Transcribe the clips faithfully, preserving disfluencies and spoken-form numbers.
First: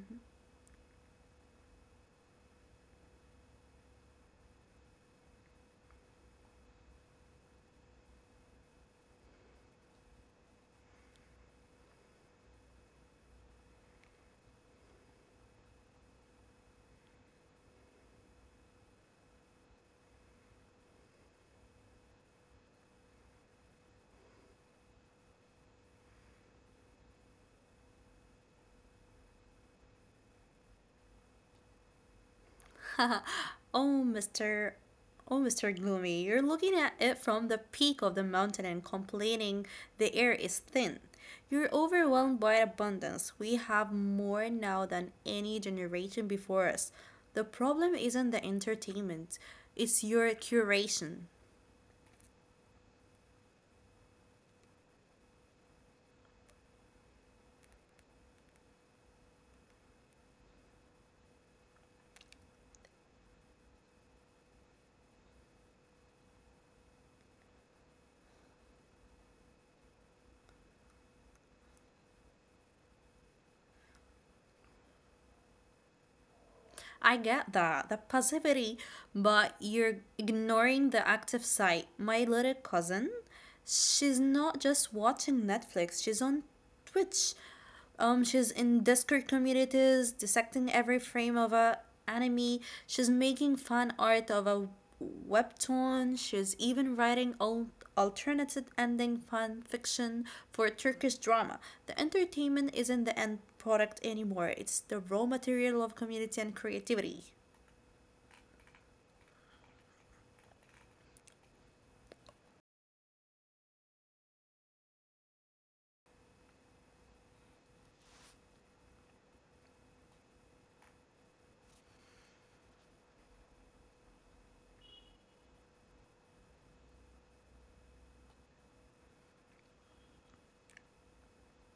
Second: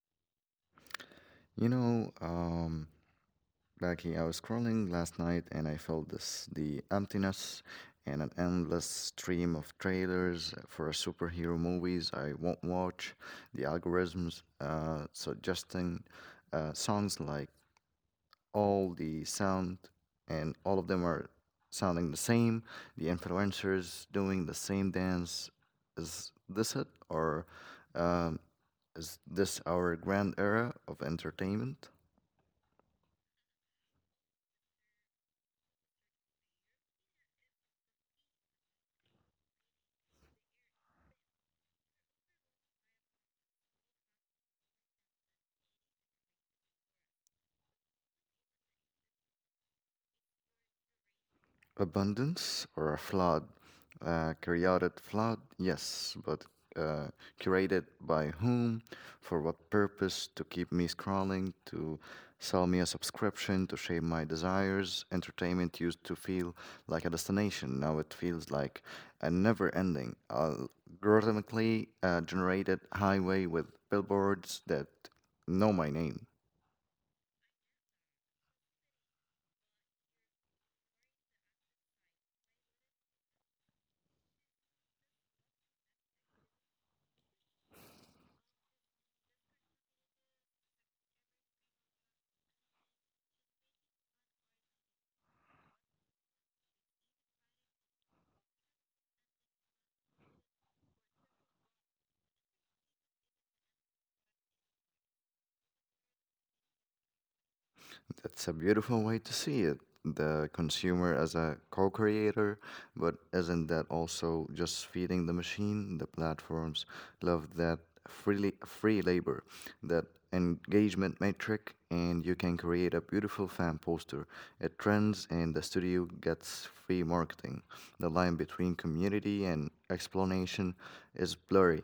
Mm-hmm. You know, um, Becky, I was scrolling last night and I felt this the emptiness and an endless stream of trailers for superhero movies I won't watch, the algorithms uh, suggesting uh, songs like all the sound and all of them are sounding the same, the influencers doing the same dance. Is this it? Or um, is this our grand era of entertainment? Oh, Mister Oh, Mister Gloomy, you're looking at it from the peak of the mountain and complaining the air is thin. You're overwhelmed by abundance. We have more now than any generation before us. The problem isn't the entertainment, it's your curation. Abundance or a flood, a chaotic flood, yes, but uh, curated by whom, for what purpose, to keep me scrolling, to sell me a subscription, to shape my desires. Entertainment used to feel like a destination, now it feels like a never ending, algorithmically uh, generated highway with billboards that know my name. I get that, the passivity, but you're ignoring the active side. My little cousin, she's not just watching Netflix, she's on Twitch. Um, she's in Discord communities, dissecting every frame of a anime. She's making fan art of a webtoon. She's even writing al- alternative ending fan fiction for a Turkish drama. The entertainment isn't the end product anymore. It's the raw material of community and creativity. That's a beautiful way to see it. The consumer as a co creator, but isn't that also just feeding the machine? The platforms love that freely, free labor, that engagement metric, and you can create a beautiful fan poster. It trends, and the studio gets free marketing. The line between community and explanation is blurry.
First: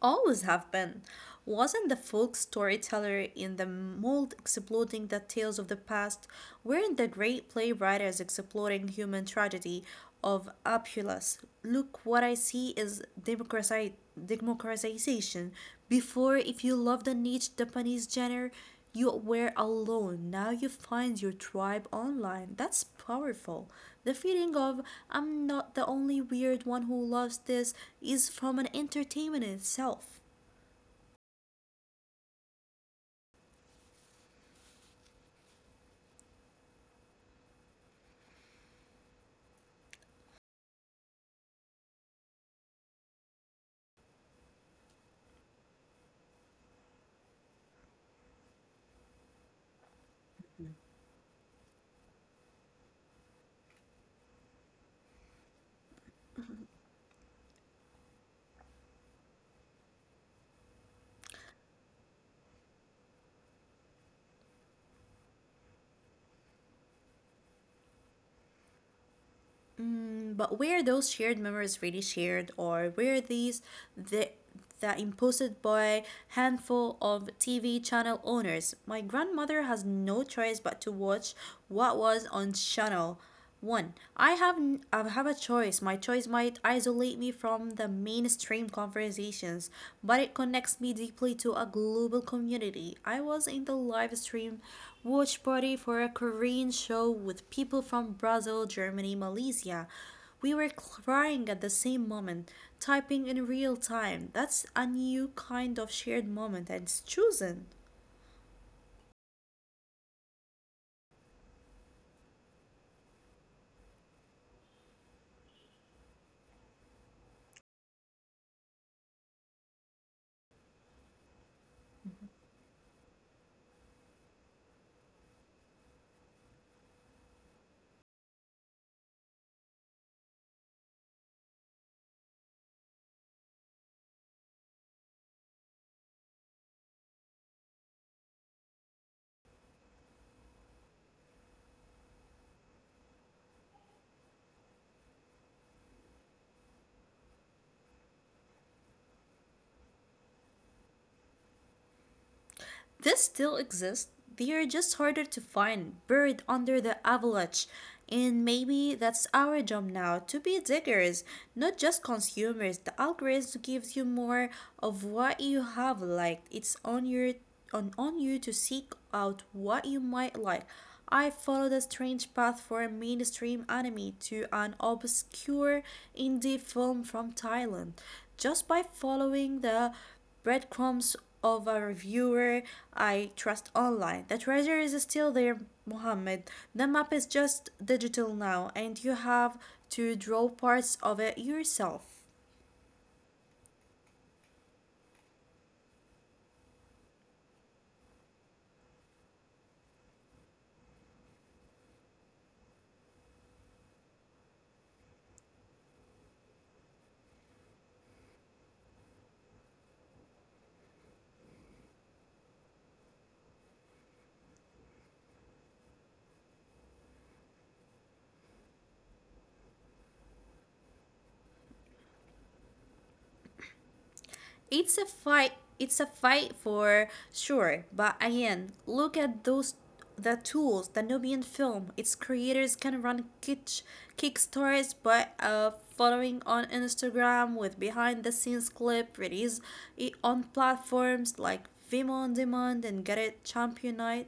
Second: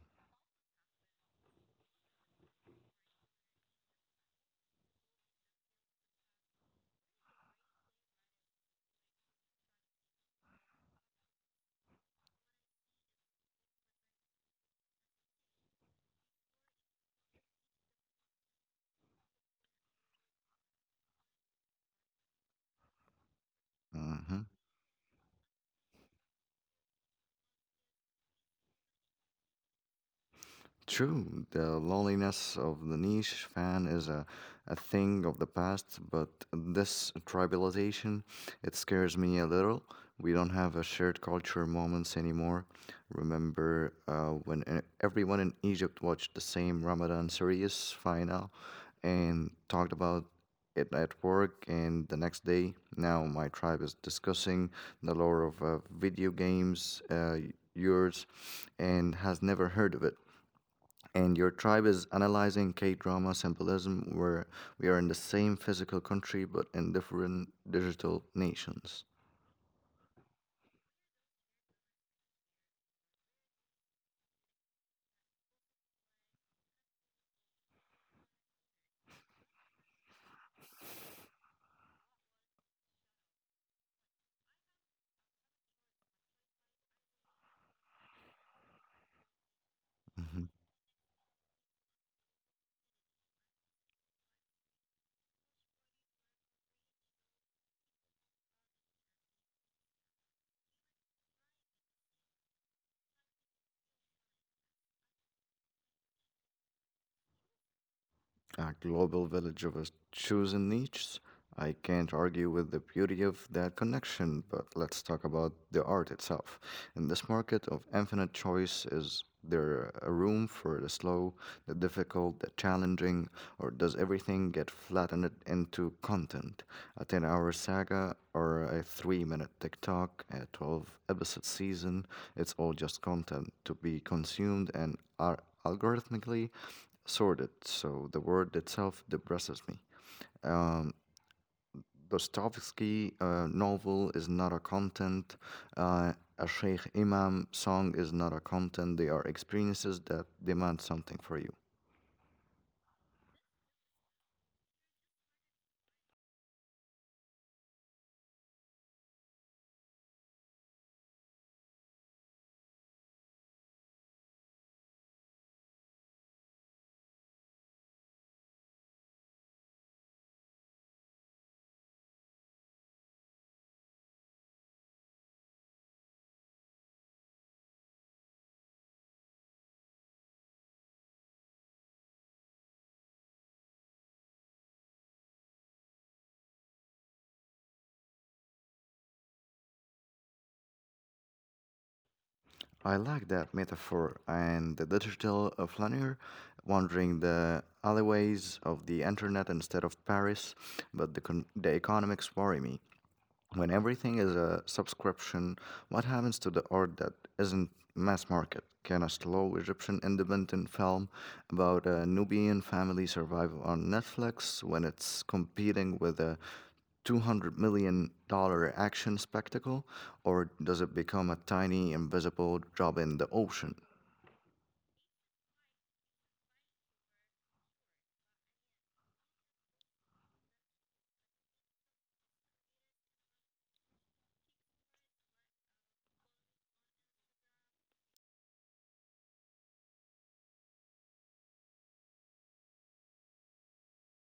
Always have been. Wasn't the folk storyteller in the mold exploiting the tales of the past? Weren't the great playwriters exploiting human tragedy of Apulus? Look, what I see is democrati- democratization. Before, if you loved a niche Japanese genre, you were alone. Now you find your tribe online. That's powerful. The Mm-hmm. feeling of I'm not the only weird one who loves this is from an entertainment in itself. True, the loneliness of the niche fan is a, a thing of the past, but this tribalization, it scares me a little. We don't have a shared culture moments anymore. Remember uh, when e- everyone in Egypt watched the same Ramadan series final and talked about it at work and the next day now my tribe is discussing the lore of uh, video games uh, yours and has never heard of it and your tribe is analyzing K drama symbolism, where we are in the same physical country but in different digital nations. Mm, but where those shared memories really shared, or where these the that imposed by handful of T V channel owners, my grandmother has no choice but to watch what was on channel one. I have I have a choice. My choice might isolate me from the mainstream conversations, but it connects me deeply to a global community. I was in the live stream watch party for a Korean show with people from Brazil, Germany, Malaysia. We were crying at the same moment, typing in real time. That's a new kind of shared moment and it's chosen. A global village of a chosen niches. I can't argue with the beauty of that connection, but let's talk about the art itself. In this market of infinite choice, is there a room for the slow, the difficult, the challenging, or does everything get flattened into content? A ten hour saga or a three minute TikTok, a twelve episode season? It's all just content to be consumed and are algorithmically sordid, so the word itself depresses me. Um, Dostoevsky uh, novel is not a content. Uh, a Sheikh Imam song is not a content. They are experiences that demand something for you. This still exists. They are just harder to find, buried under the avalanche. And maybe that's our job now to be diggers, not just consumers. The algorithm gives you more of what you have liked. It's on your on, on you to seek out what you might like. I followed a strange path from mainstream anime to an obscure indie film from Thailand just by following the breadcrumbs of a reviewer I trust online. The treasure is still there, Mohammed. The map is just digital now, and you have to draw parts of it yourself. I like that metaphor and the digital uh, flaneur wandering the alleyways of the internet instead of Paris, but the, con- the economics worry me. When everything is a subscription, what happens to the art that isn't mass market? Can a slow Egyptian independent film about a Nubian family survive on Netflix when it's competing with a two hundred million dollars dollar action spectacle? Or does it become a tiny, invisible drop in the ocean? It's a fight. It's a fight for sure. But again, look at those the tools the Nubian film. Its creators can run kitsch kickstarts by uh, following on Instagram with behind the scenes clip release it on platforms like Vimeo on Demand and Get It Championite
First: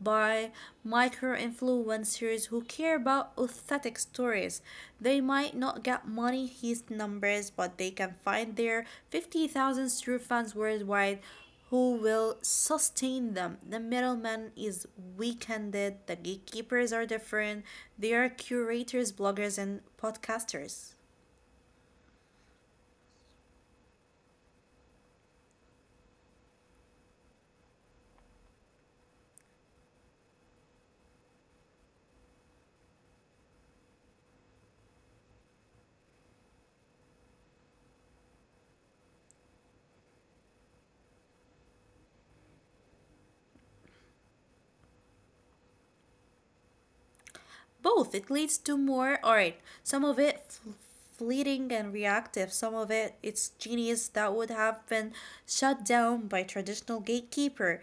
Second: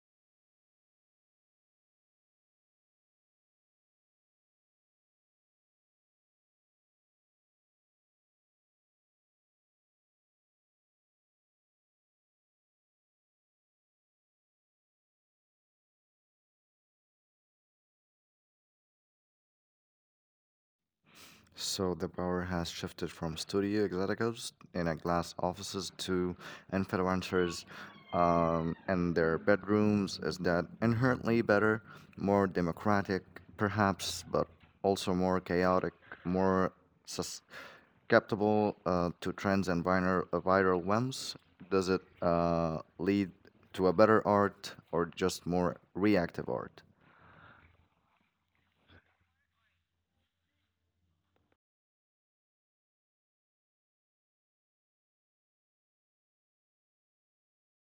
by micro influencers who care about authentic stories. They might not get money his numbers, but they can find their fifty thousand true fans worldwide who will sustain them. The middleman is weakened, the gatekeepers are different. They are curators, bloggers, and podcasters. So the power has shifted from studio executives in a glass offices to influencers um, in their bedrooms. Is that inherently better, more democratic, perhaps, but also more chaotic, more susceptible uh, to trends and viral, uh, viral whims? Does it uh, lead to a better art or just more reactive art? Both. It leads to more art. Some of it f- fleeting and reactive. Some of it it's genius that would have been shut down by traditional gatekeeper.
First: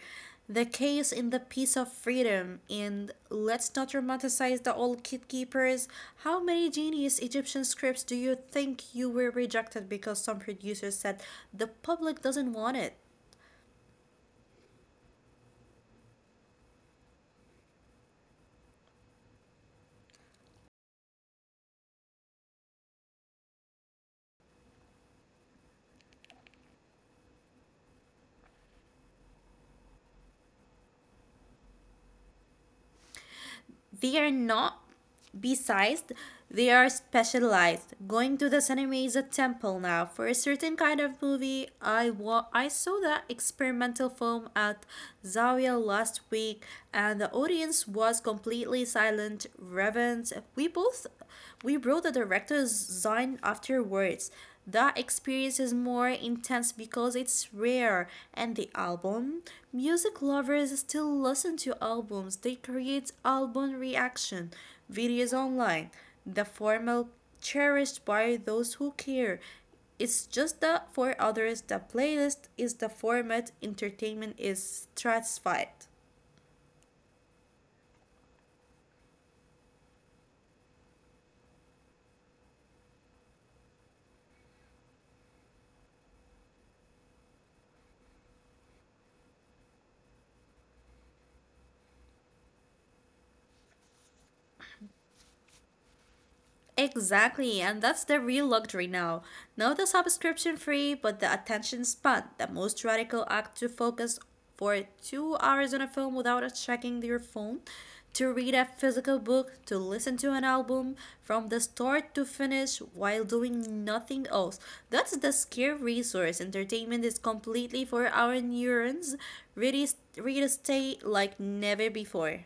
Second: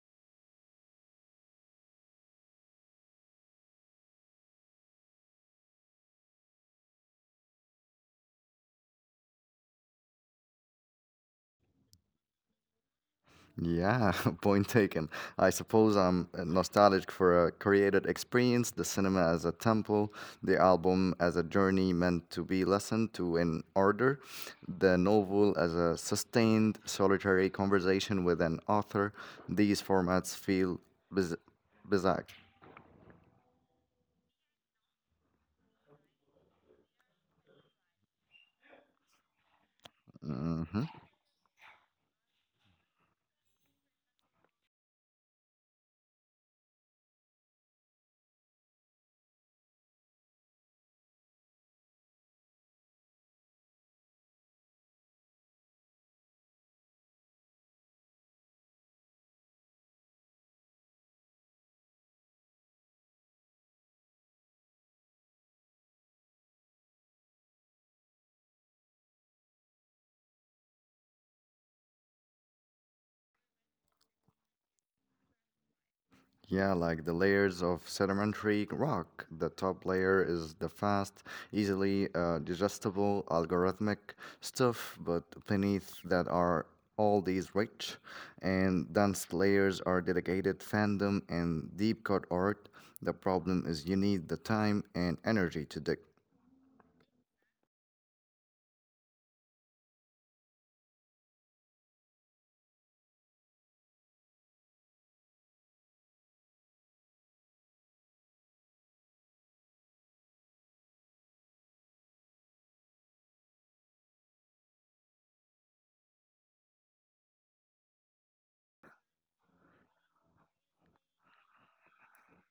The case in the piece of freedom and let's not romanticize the old gatekeepers. How many genius Egyptian scripts do you think you were rejected because some producers said the public doesn't want it? Yeah, point taken. I suppose I'm uh, nostalgic for a created experience, the cinema as a temple, the album as a journey meant to be listened to in order, the novel as a sustained, solitary conversation with an author. These formats feel biz- bizarre. They are not besized, they are specialized. Going to the cinema is a temple now. For a certain Mm-hmm. kind of movie, I wa- I saw that experimental film at Zawiya last week, and the audience was completely silent, reverent. We both we wrote the director's sign afterwards. The experience is more intense because it's rare, and the album music lovers still listen to albums. They create album reaction videos online. The formal cherished by those who care. It's just that for others, the playlist is the format entertainment is stratified. Yeah, like the layers of sedimentary rock. The top layer is the fast, easily uh, digestible algorithmic stuff, but beneath that are all these rich and dense layers are dedicated fandom and deep cut art. The problem is you need the time and energy to dig. Exactly, and that's the real luxury now. Not the subscription free, but the attention span. The most radical act to focus for two hours on a film without checking your phone, to read a physical book, to listen to an album from the start to finish while doing nothing else. That's the scare resource. Entertainment is completely for our neurons, ready, ready to stay like never before.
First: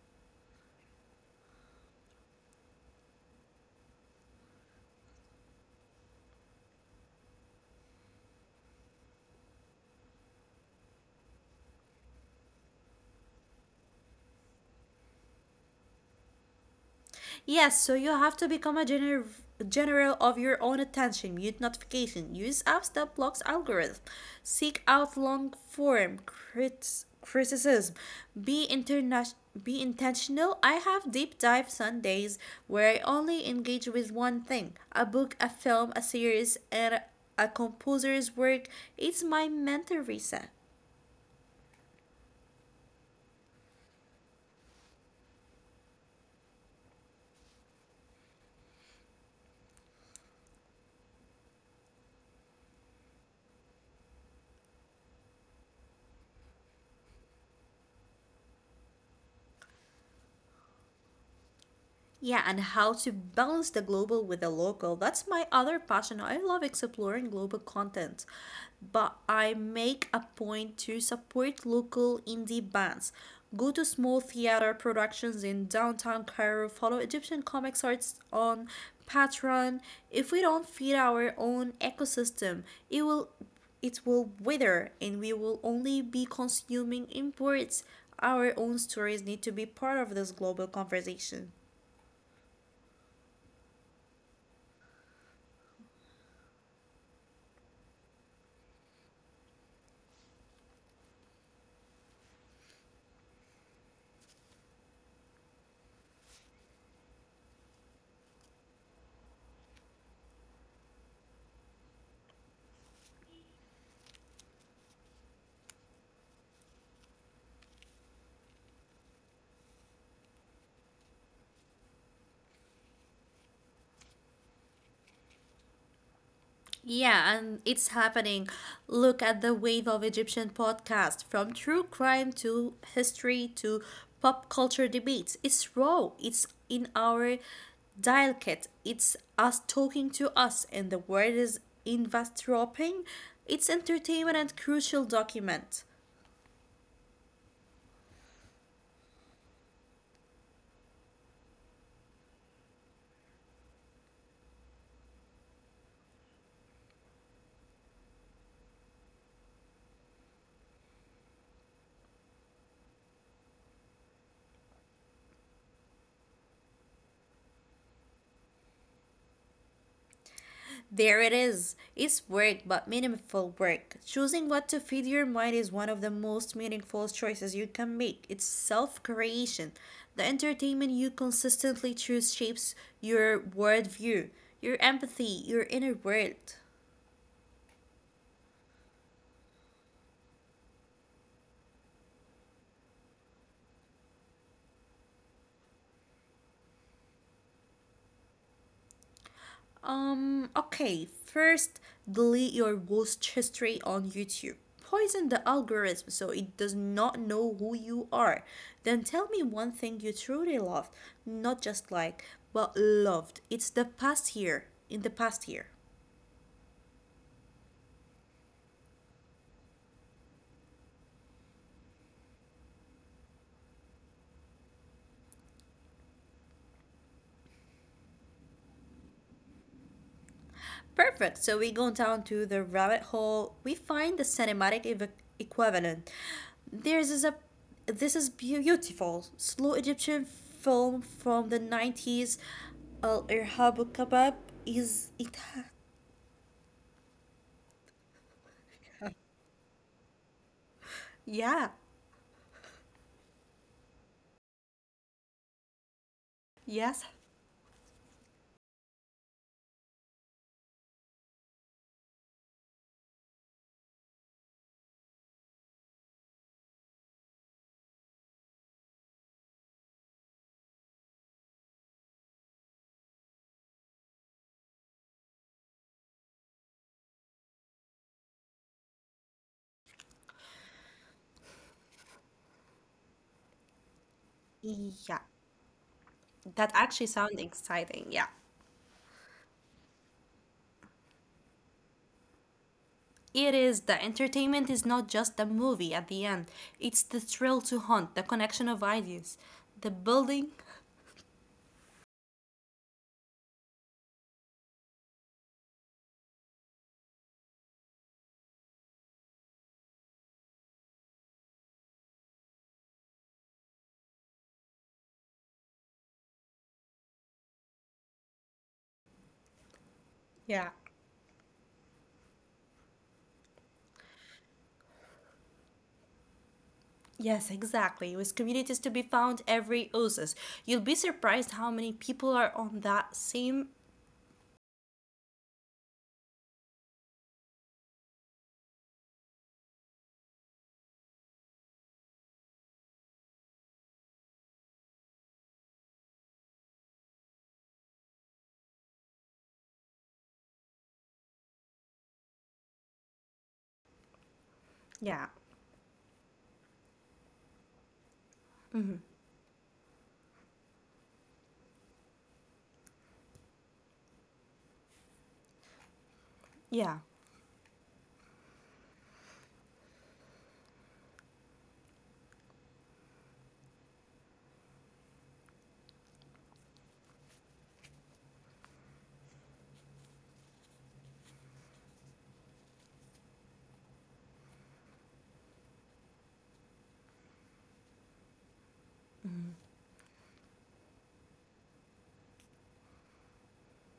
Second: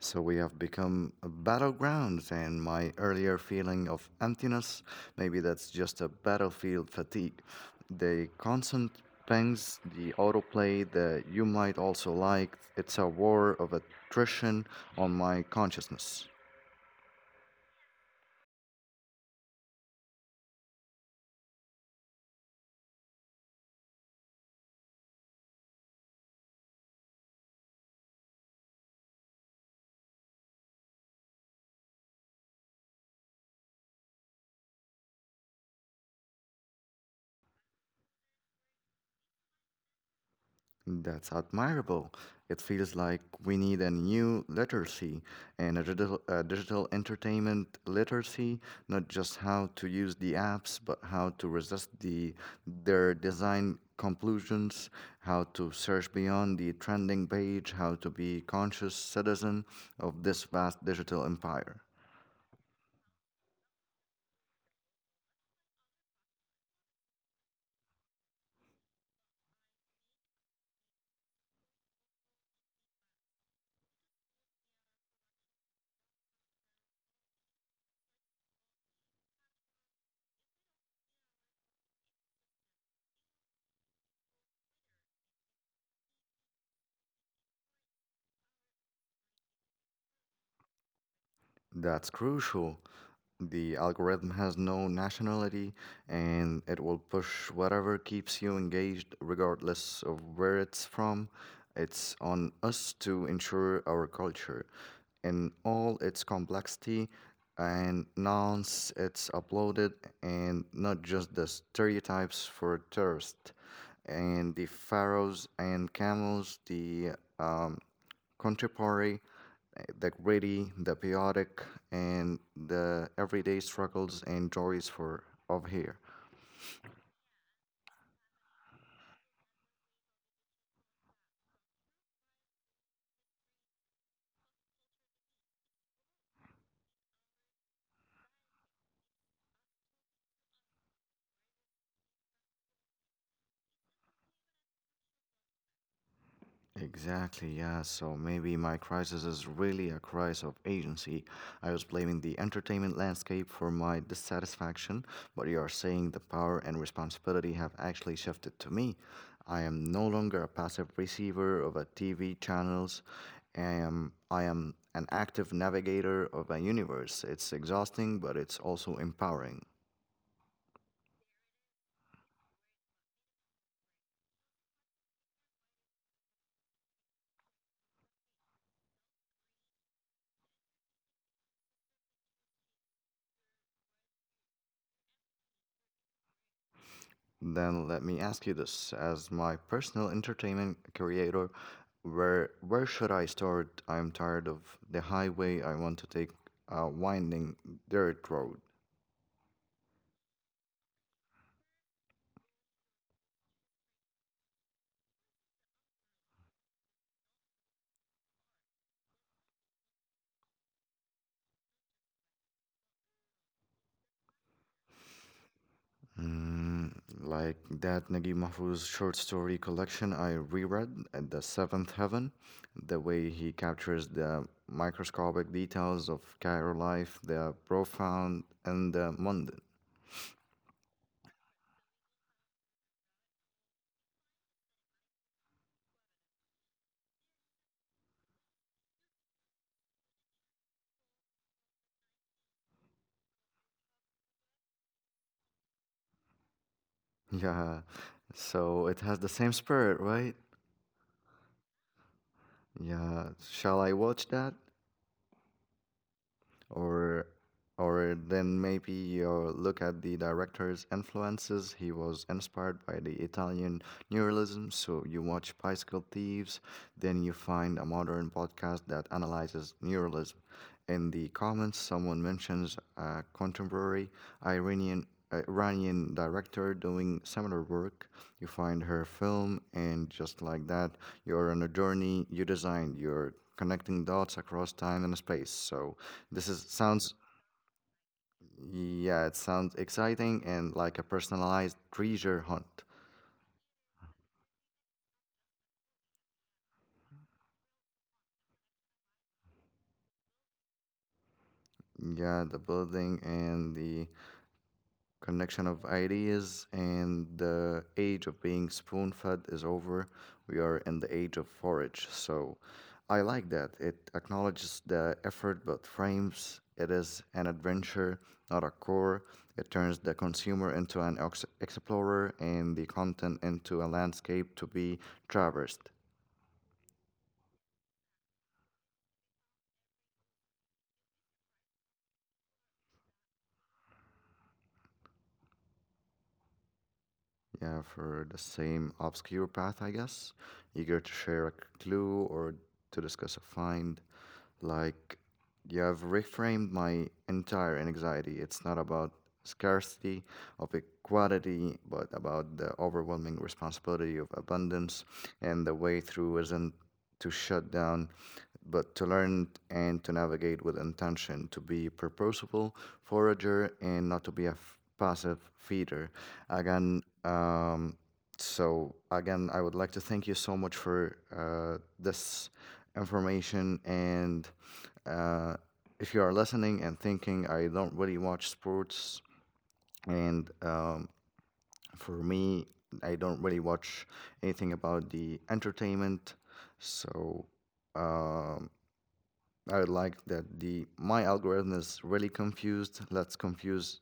So we have become battlegrounds, and my earlier feeling of emptiness, maybe that's just a battlefield fatigue. The constant pings, the autoplay that you might also like, it's a war of attrition on my consciousness. Yes, so you have to become a gener- general of your own attention. Mute notification. Use apps that blocks algorithm. Seek out long form crits- criticism. Be international. Be intentional. I have deep dive Sundays where I only engage with one thing a book, a film, a series, and a composer's work. It's my mental reset. That's admirable. It feels like we need a new literacy and a digital, a digital entertainment literacy, not just how to use the apps, but how to resist the their design conclusions, how to search beyond the trending page, how to be conscious citizen of this vast digital empire. Yeah, and how to balance the global with the local. That's my other passion. I love exploring global content, but I make a point to support local indie bands. Go to small theater productions in downtown Cairo, follow Egyptian comics artists on Patreon. If we don't feed our own ecosystem, it will it will wither and we will only be consuming imports. Our own stories need to be part of this global conversation. That's crucial. The algorithm has no nationality and it will push whatever keeps you engaged, regardless of where it's from. It's on us to ensure our culture in all its complexity and nonce it's uploaded and not just the stereotypes for tourists and the pharaohs and camels, the um, contemporary the gritty, the chaotic, and the everyday struggles and joys for of here. Yeah, and it's happening. Look at the wave of Egyptian podcasts from true crime to history to pop culture debates. It's raw, it's in our dialect, it's us talking to us, and the word is eavesdropping. It's entertainment and crucial document. Exactly, yeah. So maybe my crisis is really a crisis of agency. I was blaming the entertainment landscape for my dissatisfaction, but you are saying the power and responsibility have actually shifted to me. I am no longer a passive receiver of a T V channels. I am I am an active navigator of a universe. It's exhausting, but it's also empowering. There it is. It's work, but meaningful work. Choosing what to feed your mind is one of the most meaningful choices you can make. It's self creation. The entertainment you consistently choose shapes your worldview, your empathy, your inner world. Then let me ask you this: as my personal entertainment creator, where where should I start? I'm tired of the highway. I want to take a winding dirt road. Um, okay, first delete your ghost history on YouTube. Poison the algorithm so it does not know who you are. Then tell me one thing you truly loved, not just like, but loved. It's the past year, In the past year. Mm, like that Naguib Mahfouz short story collection I reread at the Seventh Heaven, the way he captures the microscopic details of Cairo life, the profound and the mundane. Perfect. So we go down to the rabbit hole. We find the cinematic ev- equivalent. There's is a This is beautiful slow Egyptian film from the nineties. Al Irhab Al Kebab is it. Yeah, so it has the same spirit, right? Yeah. Yeah. Shall I watch that? Yes. or or then maybe you look at the director's influences. He was inspired by the Italian neorealism, so you watch Bicycle Thieves, then you find a modern podcast that analyzes neorealism. In the comments, someone mentions a contemporary Iranian Iranian director doing similar work. You find her film, and just like that, you're on a journey. You designed. You're connecting dots across time and Yeah. space. So this is That actually sounds sounds exciting. Yeah. yeah, it sounds exciting and like a personalized treasure hunt. It is. The entertainment is not just the movie at the end, it's the thrill to hunt, the connection of ideas, the building. Yeah, the building and the connection of ideas and the age of being spoon fed is over. We are in the age of forage. So I like that. It acknowledges the effort but frames it as an adventure, not a chore. It turns the Yeah. consumer into an ex- explorer and the content into a landscape to be traversed. Yes, exactly. With communities to be found every oasis. You'll be surprised how many people are on that same. Yeah, for the same obscure path, I guess, eager to share a clue or to discuss a find. Like, you have reframed my entire anxiety. It's not about scarcity of equality, but about the overwhelming responsibility of abundance. Yeah, And the way through isn't to shut down, but to learn and to navigate with intention, to be purposeful forager and not to be a f- passive feeder. yeah. Again, um, so again, I would like to thank you so much for uh, this information. And uh, if you are listening and thinking, I don't really watch sports, and um, for me, I don't really watch anything about the entertainment. So um, Mhm. I like that the my algorithm is really confused. Let's confuse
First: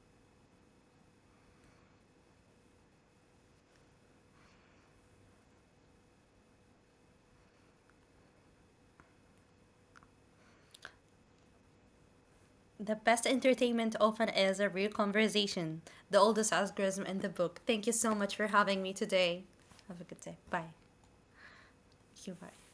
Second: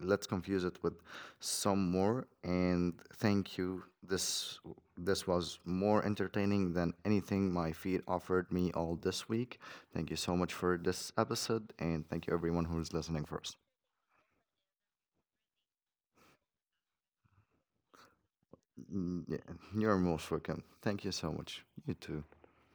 let's confuse it with some more and thank you. This this was more entertaining than anything my feed offered me all this week. Thank you so much for this episode and thank you everyone who's The listening best first. entertainment often is a real conversation. The oldest algorithm in the book. Thank you so much for having me Mm, today. yeah, you're Have a good most day. welcome. Bye. Thank you so much. You too. Thank you. Bye.